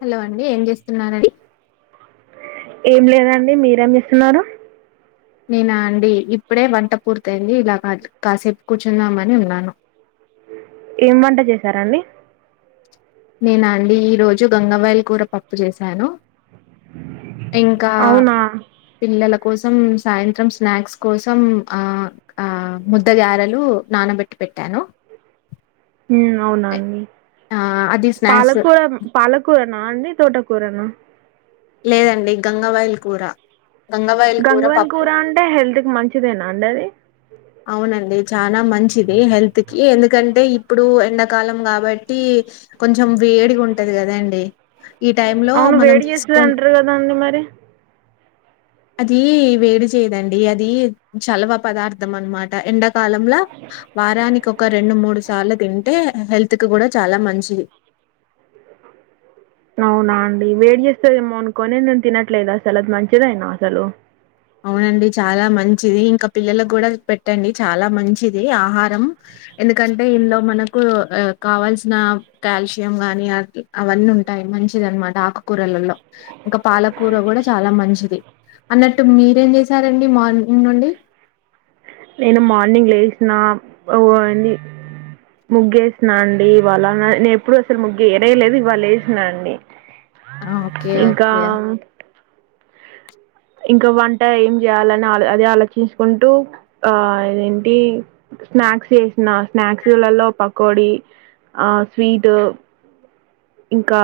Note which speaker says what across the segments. Speaker 1: Hello అండి ఏం చేస్తున్నారండి
Speaker 2: ఏం లేదండి మీరేమి చేస్తున్నారు
Speaker 1: నేనా అండి ఇప్పుడే వంట పూర్తయింది ఇలా బాట్ కాసేపు కూర్చుందామని ఉన్నాను
Speaker 2: ఏం వంట చేశారండి
Speaker 1: నేనా అండి ఈరోజు గంగవాయిల్ కూర పప్పు చేశాను ఇంకా
Speaker 2: అవునా
Speaker 1: పిల్లల కోస సం సాయంత్రం స్నాక్స్ కోసం ఆ ఆ ముద్ద గారెలు నానబెట్టి పెట్టా ను
Speaker 2: ఉమ్ అవునా అండి
Speaker 1: అది స్నాక్స్
Speaker 2: పాలకూర పాలకూర నా అండి తోట కూరన
Speaker 1: లేదండి గంగవాయిల్ కూర
Speaker 2: గంగవాయిల్ కూర అంటే హెల్త్ కి మంచిదేనా అండి అది
Speaker 1: అవునండి చానా మంచిది హెల్త్ కి ఎందు కంటే ఇప్పుడు ఎండకాలం కాబట్టి కొంచెం వేడిగా ఉంటది కదండీ ఈ టైం లో మనం తీసుకున్
Speaker 2: టే
Speaker 1: అదీ వేడి చేయదండి అదీ చలవ పదార్థం అన్నమాట ఎండక కాలంల వారానికి ఒక రెండు మూడు సార్ల తింటే హెల్త్ ల్త్ గుడ చాలా మంచిది
Speaker 2: అవునా అండి వేడి చేస్తదేమో అనుకొని నేను తినట్లేదు అసలు అది మంచిదేనా అసలు
Speaker 1: అవున వును అండి చాలా మంచిది ఇంకా పిల్లలకు కూడా పెట్టండి చాలా మంచిది ఆహారం ఎందుకంటే ఇందులో మనకు ఆ కావాల్సిన కాల్షియం గానీ అవి అవన్నీ ఉంటాయి మంచిదనమాట ఆకుకూరలల్లో ఇంకా పాలకూర కూడా చాలా మంచిది అన్నట్ టు మీరేం చేశారండి మార్నింగ్ నుండి
Speaker 2: నేను మార్నింగ్ లేసిన ఓ వో ముగ్గేసిన అండి ఇవాళ నా నేనెప్పుడు అసలు ముగ్గు ఎయనే లేదు ఇవాళ్ళ ఏసిన అండి
Speaker 1: ఆ! ఓకే.
Speaker 2: ఇంకా
Speaker 1: ఓకే.
Speaker 2: ఇంకా వంట ఏం చేయాలని ఆలో అదే ఆలోచించుకుంటూ ఆ ఇదేంటి స్నాక్స్ చేసిన స్నాక్స్లలో పకోడి ఆ స్వీటు ఇంకా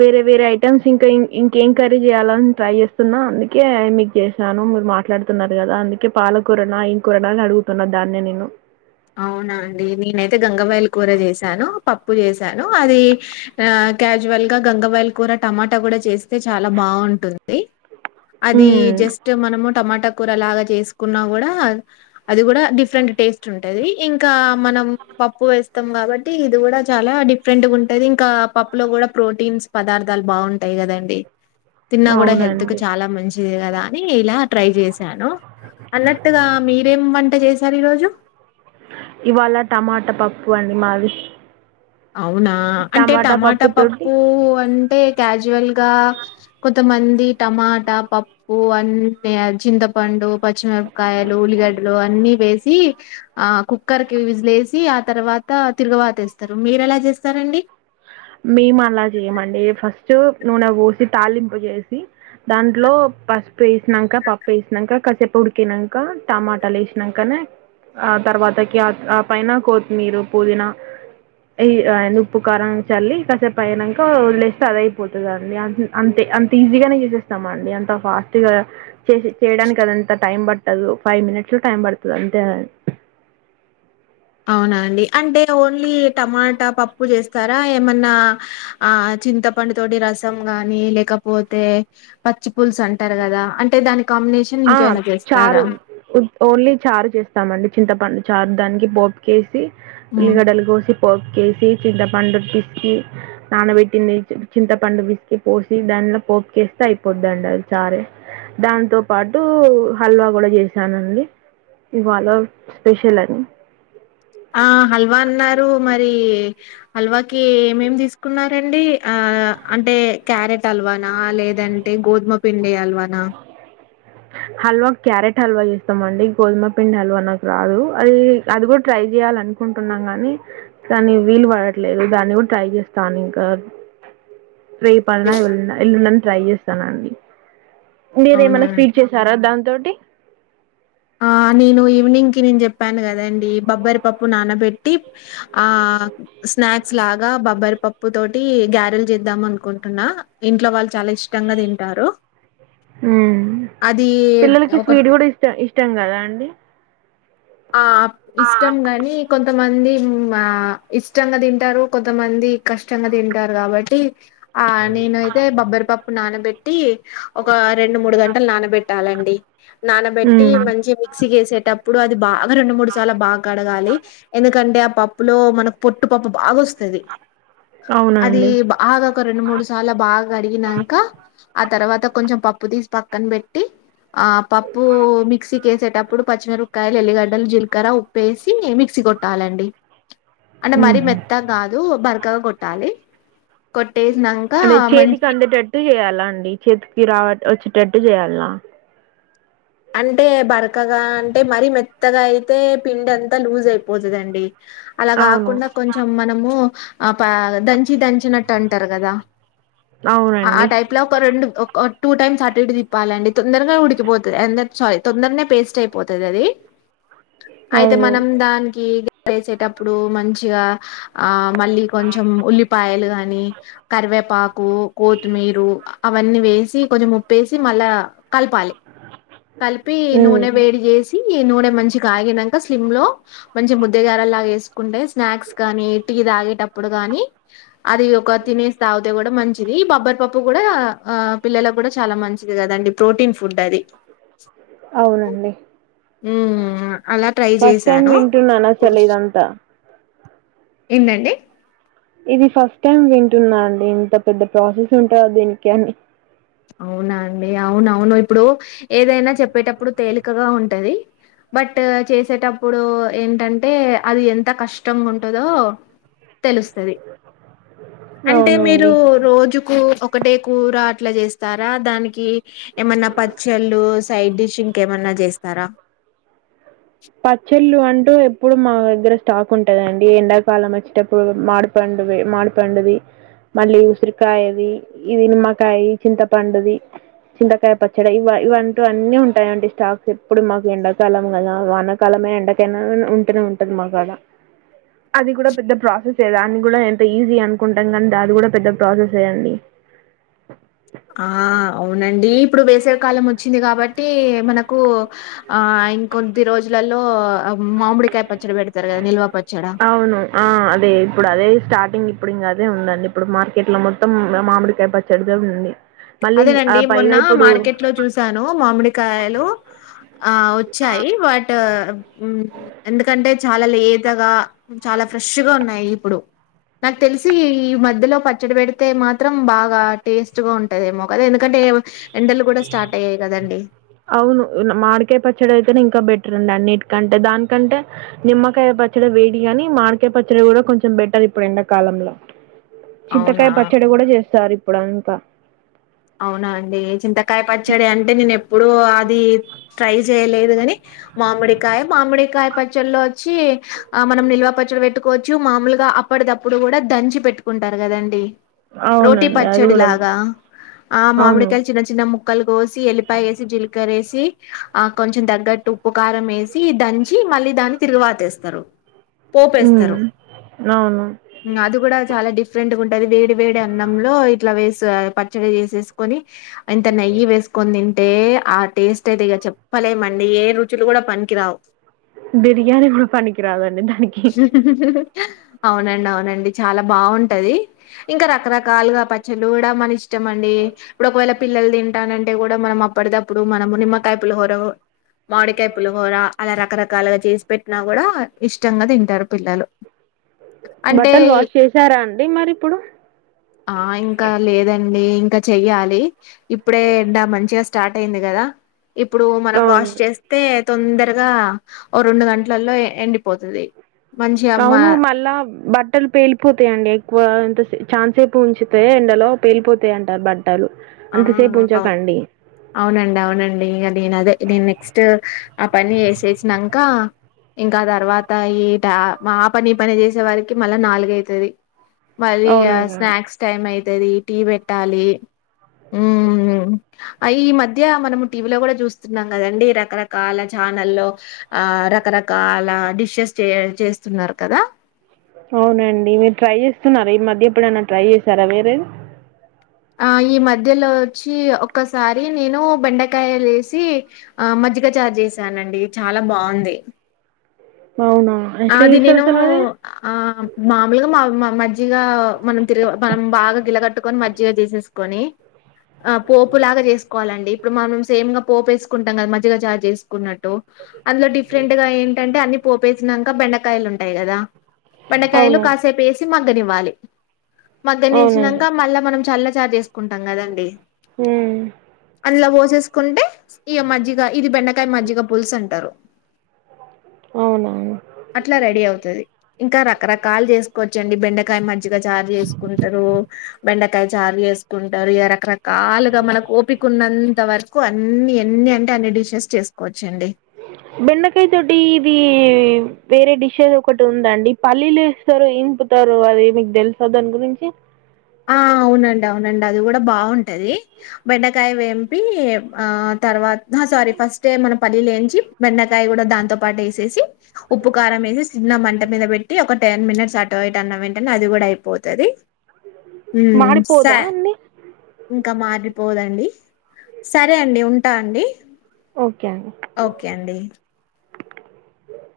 Speaker 2: వేరే వేరే ఐటెమ్స్ ఇంకా ఇంకేం కర్రి చేయ్యాలని ట్రై చేస్తున్నా అందుకే మీకు చేసిన నాను మీరు మాట్లాడుతున్నారు కదా అందుకే పాలకూరనా ఏం కూరనా అని అడుగుతున్నా దాన్నే నేను
Speaker 1: అవునా అండి. నేనైతే గంగవాయల కూర చేసాను పప్పు చేసాను అది ఆ క్యాజువల్ గా గంగావైల్ కూర టమాటా కూడా చేస్తే చాలా బాగుంటుంది అది
Speaker 2: మ్మ్
Speaker 1: జస్ట్ మనము టమాటా కూర లాగా చేసుకున్నా కూడా అది గుడ డిఫరెంట్ టేస్ట్ ఉంట్ టది ఇంకా మనం పప్పు వేస్తం కాబట్టి ఇది గుడ చాలా డిఫరెంట్ గుంటది ఇంకా పప్ పప్పు లో గుడ ప్రోటీన్స్ పదార్థాలు బాగుంటయి కదండి తిన్నాకుడ హెల్త్ కు
Speaker 2: అవునండి
Speaker 1: చాలా మంచిది కదా అని ఇలా ట్రై చేస సాను అన్నట్టుగా మీరేం వంట చేశారు ఈ రోజు
Speaker 2: ఇవాళ టమాటా పప్పు అండి మాది
Speaker 1: అవునా అంటే టమాటా పప్పు అంటే క్యాజు జువల్ గా కొంతమంది టమాటా పప్పు అంటే చింతపండు పచ్చిమిరపకాయలు ఉల్లిగడ్డలు అన్ని వేసి ఆ కుక్కర్ కి విజిలేసి ఆ తర్వాత త తిరుగువాతేస్తరు మీరెలా చేస్తరండి
Speaker 2: మేము అలా చేయమండి ఫస్ట్ నూనె పోసి తళింపు చేసి దాంట్లో పసుపు ఏసినంక పప్పు ఏసినంక కసేపు ఉడికినంక టమాటాలు ఏసినంకనే ఆ తర్వాతకి ఆ ఆ పైన కోతిమీరు పుదీనా ఇయ్ ఏంది ఉప్పు కారం చల్లి కసేపు అయినంక వదిలేస్తే అది అదైపోతదండి అం అంతే అంత ఈజీగానే చూసేస్తామండి అం త ఫాస్ట్గా చేయడానికి అదంత టైం పట్ టదు ఫైవ్ మినిట్స్ లో టైం పడతది అంతే అం
Speaker 1: అవునా అండి అంటే నువు ఓన్లీ టమాటా పప్పు చేస్తారా ఏమన్నా ఆ చింతపండు తోటి రసం గాని లేకపోతే పచ్చి పుల్సు అంటారు కదా అంటే దానికి కాంబినేషన్
Speaker 2: ఆ
Speaker 1: ఇంకేమాన్న
Speaker 2: చారు
Speaker 1: చేస్తారా
Speaker 2: ఉత్ ఓన్లీ చారు చేస్తామండి చింతపండు చారు దానికి పోప్ కేసి
Speaker 1: హ్మ్.
Speaker 2: ఉల్లిగడ్డలు కోసి పోప్ కేసి చింతపండు పిసికి నానబెట్టింది చింతపండు పిసికి పోసి దానిలో పోపుకేస్తే అయిపోదిండి అది చారే దాంతో పాటు హల్వా కూడా చేసానండి ఇవాల స్పెషల్ అని
Speaker 1: ఆ హల్వా అన్నారు మరి హల్వాకి ఏమేమి తీసుకున్నారండి ఆ అంటే క్యారెట్ ఆల్వానా లేదంటే గోధుమ పిండి అల్వానా
Speaker 2: హల్వా క్యారెట్ హల్వా చేస్తామండి గోధుమ పిండి హల్వా నాకు రాదు అది అది కూడా ట్రై చేయాల అనుకుంటున్నాం కాని దాన్ని వీలు పడట్లేదు దాన్ని కూడా ట్రై చేస్తాను ఇంకా రేపు అన్న ఎల్లుండి అన్న ట్రై చేస్తానండి మీరు
Speaker 1: అవునా
Speaker 2: ఏమైనా స్వీట్ చేసారా దాని తోటి
Speaker 1: ఆ నేను ఈవినింగ్ కి నేను చెప్పాను కదండి బబ్బరి పప్పు నానబెట్టి ఆ స్నాక్స్ లాగా బబ్బరి పప్పు తోటి గారెలు చేద్దాం అనుకుంటున్నా ఇంట్లో వాళ్ళు చాలా ఇష్టంగా తింటారు
Speaker 2: హు
Speaker 1: అది
Speaker 2: పిల్లలకి
Speaker 1: ఒక
Speaker 2: స్వీట్ కూడా ఇష్ట ఇష్టం కదా అండి
Speaker 1: ఆ ఇష్టం గాని కొంతమంది ఊ ఇష్టంగా తింటారు కొంతమంది కష్టంగా తింటారు కాబట్టి ఆ నేనైతే బబ్బరిపప్పు నానబెట్టి ఒక రెండు మూడు గంటలు నానబెట్టాలండి నానబెట్టి
Speaker 2: హ్మ్
Speaker 1: మంచిగా మిక్సీ చేసేటప్పుడు అది బాగా రెండు మూడు సార్లు బాగా కడగాలి ఎందుకంటే ఆ పప్పు లో మనకు పొట్టు పప్పు బాగా వస్తది అది
Speaker 2: అవునండి
Speaker 1: బాగా ఒక రెండు మూడు సార్లు బాగా అడిగినంక ఆ తర్వాత కొంచెం పప్పు తీసి పక్కన పెట్టి ఆ పప్పు మిక్సీ కేేసేటప్పుడు పచ్చిమిరప ఏల్లిగడ్డలు, జీలకర్ర ఉప్పేసి మిక్సీ కొట్టాలండి అంటే మరీ
Speaker 2: మ్మ్
Speaker 1: మెత్తగా కాదు బరకగా కొట్టాలి కొ
Speaker 2: అది చేతికి అందేటట్టు చేయాలా అండి చేతికి రావ వచ్చేటట్టు చేయాలా
Speaker 1: అంటే బరకగా అంటే మరి మెత్తగా అయితే పిండి అంత లూజ్ అయిపోతుందండి అలా
Speaker 2: అవును
Speaker 1: కాకుండా కొంచెం మనము ఆ పా దంచి దంచినట్టు అంటారు కదా ఆ
Speaker 2: అవునండి
Speaker 1: టైప్ లో ఒక రెండు ఒక టూ టైమ్ అటు ఇటు తిప్పాలండి తొందరగా ఉడికిపోతది ఎంద ఛాయిస్ తొందరనే పేస్ట్ అయిపోతది ఆది అయితే
Speaker 2: అవును
Speaker 1: మనం దానికి వేసేటప్పుడు మంచిగా ఆ మళ్ళీ కొంచెం ఉల్లిపాయలు గానీ కరివే వేపాకు కొత్తిమీరు అవన్నీ వేసి కొంచెం ఉప్పేసి మళ్ళా కలపాలి కలిపి
Speaker 2: హ్మ్
Speaker 1: నూనె వేడి చేసి నూనె మంచి కాగినంక స్లిమ్ లో మంచి ముద్దగార లా వేసుకుంటే స్నాక్స్ కానీ టీ తాగేటప్పుడు అప్పుడు కాని అది ఒక తినేసి తాగితే కూడా మంచిది బబ్బర్ పప్పు కూడా ఆ పిల్లల లకు కూడా చాలా మంచిది కదండి ప్రోటీన్ ఫుడ్ అది
Speaker 2: అవునండి
Speaker 1: మ్మ్ అలా ట్రై
Speaker 2: ఫస్ట్ టైమ్
Speaker 1: చేశాను
Speaker 2: వింటున్నా అసలు ఇదంతా
Speaker 1: ఏందండి
Speaker 2: ఇది ఫస్ట్ టైమ్ వింటున్నా అండి ఇంత పెద్ద ప్రాసెస్ ఉంటుంద దీనికి అని
Speaker 1: అవును ఇప్పుడు ఏదైనా చెప్పేటప్పుడు తేలికగా ఉంటది బట్ చేసేటప్పుడు ఏంటంటే అది ఎంత కష్టంగా ఉంటదో తెలుస్తది అంటే మీరు
Speaker 2: అవునండి
Speaker 1: రోజుకు ఒకటే కూర అట్లా చేస్తారా దానికి ఏమన్నా పచ్చళ్ళు సైడ్ డిష్ ఇంక ఏమన్నా చేస్తారా
Speaker 2: డు ఎప్పుడు మా దగ్గర స్టాక్ ఉంటదండి ఎండాకాలం వచ్చేటప్పుడు మామీడి పండు మామీడి పండుది మళ్ళీ ఉసిరికాయది ఇది నిమ్మకాయ చింతపండుది చింతకాయ పచ్చడ ఇవ ఇవంటు అన్నీ ఉంటాయండి స్టాక్స్ ఎప్పుడు మాకు. ఎండకాలం కదా వాన కాలమే ఎండకైనా ఉంటూనే ఉంటది మాకాడ. అది కూడా పెద్ద ప్రాసెసే. దాన్ని కూడా ఎంత ఈజీ అనుకుంటాం కానీ అది కూడా పెద్ద ప్రాసెసే అండి.
Speaker 1: ఆ అవునండి ఇప్పుడు వేసవి కాలం వచ్చింది కాబట్టి మనకు ఆ ఇంకొద్ది రోజులలో మామిడికాయ పచ్చడి పెడతరు కదా నిల్వ పచ్చడి.
Speaker 2: అవును ఆ అదే ఇప్పుడు అదే స్టార్టింగ్ ఇప్పుడు ఇంగా అదే ఉందండి. ఇప్పుడు మార్కెట్ లో మొత్తం మామిడికాయ పచ్చడిదే ఉంది. మళ్ళీ ఆ
Speaker 1: అదేనండి మొన్న
Speaker 2: పైగా ఇప్పుడు
Speaker 1: మార్కెట్ లో చూసాను మామిడికాయలు. ఆ వచ్చాయి బట్ ఎందుకంటే చాలా లేతగా చాలా ఫ్రెష్ గా ఉన్నా నయి ఇప్పుడు. నాకు తెలిసి ఈ మధ్యలో పచ్చడి పెడితే మాత్రం బాగా టేస్ట్ గా ఉం టాయేమో కదా ఎందుకంటే స్టార్ట్ అయ్యాయి గదండీ.
Speaker 2: అవును మామిడికాయ పచ్చడి అయితనే ఇం కా బెటర్ అండి అన్నిటికంటే. దానికంటే నిమ్మకాయ పచ్చడి వేడిగాని మాడికాయ పచ్చడి కూడా కొంచెం బెటర్ ఇప్పుడు ఎండాకాలంలో. చింతకాయ
Speaker 1: అవునా!
Speaker 2: పచ్చడి కూడా చేస్తారు ఇప్పుడు అంతా
Speaker 1: అవునా అండి చింతకాయ పచ్చడి అంటే నేను ఎప్పు ప్పుడు అది ట్రై చేయలేదు గాని. మామిడికాయ మామిడికాయ పచ్చల్లో వచ్చీ ఆ మనం నిల్వ పచ్చడి పెట్టుకోవచ్చు. మామలుగా అప్పటిదప్పుడు కూడా దంచి పెట్టుకుంటారు కదండి. రోటీ
Speaker 2: అవునండి అది కూడా
Speaker 1: పచ్చడిలాగా ఆ
Speaker 2: అవును
Speaker 1: మామిడికాయ చిన్న చిన్న ముక్కలు కోసి ఎల్లిపాయ ఏసి, జీలకర్రేసి ఆ కొంచెం తగ్గట్టు ఉప్పు కారం ఏసి దం చి మళ్ళీ దాన్ని తిరుగువాతేస్తరు. పోపేస్తరు.
Speaker 2: ఉమ్ అవును
Speaker 1: అది కూడా చాలా డిఫ డిఫరెంట్ గా ఉంటది. వేడి వేడి అన్నంలో ఇట్లా వేసి పచ్చడి చేేసేసుకొని యింత నెయ్యి వేస్కొని తిం అంటే ఆ టేస్ట్ అయితే ఇగ చెప్పలేమండి. ఏ రుచులు కూడా పనికిరావు.
Speaker 2: బిర్యానీ కూడా పనికిరాదు అండి దానికి.
Speaker 1: అవునండి అవునండి చాలా బావుంటది. ఇంకా రకరకాలుగా పచ్చళ్ళు కూడా మన ఇష్ట ష్టంమండి. ఇప్పుడు ఒకవేళ పిల్లలు తింటానంటే కూడా మనం అప్పటిదప్పుడు మనము నిమ్మకాయపులిహోర మామిడికాయ పులిహోర అలా రకరకాలుగా చేసి పెట్టినా కూడా ఇష్టంగా తింటరు పిల్లలు. అంటే
Speaker 2: బట్టలు వాష్ చేసారా అండి మరి ఇప్పుడు
Speaker 1: ఆ ఇంకా లేదం ండి ఇంకా చెయ్యాలి. ఇప్పుడే ఎండా మంచిగా స్టార్ట్ అయింది కదా. ఇప్పుడు మనం వాష్
Speaker 2: అవును
Speaker 1: చేస్తే తొందరగా ఓ రెండు గంటలల్లో ఎండి పోతది.
Speaker 2: అవును మళ్ళా బట్టలు పేలిపోతయండి ఎక్కువ అంత సేపు ఛాన్స్ సేపు ఉంచితే ఎండలో పేలిపోతయంటా బ
Speaker 1: ఆ
Speaker 2: అంతసేపు
Speaker 1: అవు
Speaker 2: ఉంచకండి.
Speaker 1: అవునండి అవునండి ఇగా నేను అదే నేను నెక్స్ట్ ఆ పని చేసేసినంకా ఇంకా తర్వాత ఈట ఆ పని పని చేసే వారికి మళ్ళా నాలుగైతది. మళ్ళీ ఇగా
Speaker 2: అవునయ్యా
Speaker 1: స్నాక్స్ టైమ్ అయితది టీ పెట్టాలి హుహ్ ఈ మధ్య మనము టీవీలో కూడా చూస్తున్నాం కదండి రకరకాల ఛానల్లో ఆ రకరకాల డిషెస్ చే చేస్తున్నారు కదా.
Speaker 2: అవునండి మీరు ట్రై చేస్తున్నారా ఈ మధ్య ఎప్పుడన్నా ట్రై చేశారా వేరేవి.
Speaker 1: ఆ ఈ మధ్యలో వచ్చి ఒక్కసారి నేను బెండకాయలు వేసి ఆ మజ్జిగ చారు చేశానండి చాలా బాగుంది.
Speaker 2: అవునా ఎట్లా చేస్తారు
Speaker 1: అదినేను
Speaker 2: అసలు అది
Speaker 1: ఆ మామూలుగా మా మజ్జిగా మనం తిరిగ మనం బాగా గిలగట్టు కొని మజ్జిగా చేసేసుకొని ఆ పోపులాగా చేసుకోవాలండి. ఇప్పుడు మనం సేమ్ గా పోపేసుకుంటాం కదా మజ్జిగా చారు చేసుకున్నట్టు. అందులో డిఫరెంట్ గా ఏంటంటే అన్ని పోపే బెండకాయలు ఉంటాయి కదా బెండకాయలు
Speaker 2: అవును
Speaker 1: కాసేపు వేసి మగ్గనివ్వాలి మగనించినాక
Speaker 2: అవునండి
Speaker 1: మళ్ళా మనం చల్ల చార్ చేసుకుంటాం కదండి
Speaker 2: మ్మ్మ్మ్
Speaker 1: అందులో పోసేసుకుంటే ఇక మజ్జిగ ఇది బెండకాయ మజ్జిగ పులుసు అంటారు
Speaker 2: అవునా
Speaker 1: అట్లా రెడీ అవుతది ఇంకా రకరకాలు చేసుకోవచ్చండి బెండకాయ మజ్గా జారు చేసుకుంటారు బెండకాయ జారు చే సుకుంటారు ఏరా రకరకాలుగా మనకు ఓపిక ఉన్నంత వరకు అన్ని అన్ని అంటే అన్ని డిషెస్ చేసుకోవచ్చు
Speaker 2: బెండకాయ తోటి ఇది వేరే డిషెస్ ఒకటి ఉందండి పల్లీలు వేస్తారు ఇంపుతారు అది మీకు తెలుసా దాని గురించి
Speaker 1: ఆ అవునండి అవునండి అది కూడా బాగుంటది బెండకాయ వేంపి ఆ తర ఆ సారీ ఫస్ట్ ఆ మన పల్లీలు వేయించి బెండకాయ కూడా దాంతో పాటు వేసేసి ఉప్పు కారం చిన్న మంట మీద పెట్టి ఒక టెన్ మినిట్స్ అటోవట్ అన్న వెంటనే అది కూడా అయిపోతుంది స
Speaker 2: మాడిపోదా అండి
Speaker 1: ఇంకా మారి పోదండి సరే అండి ఉంటా అండి
Speaker 2: ఓకే అండి
Speaker 1: ఓకే అండి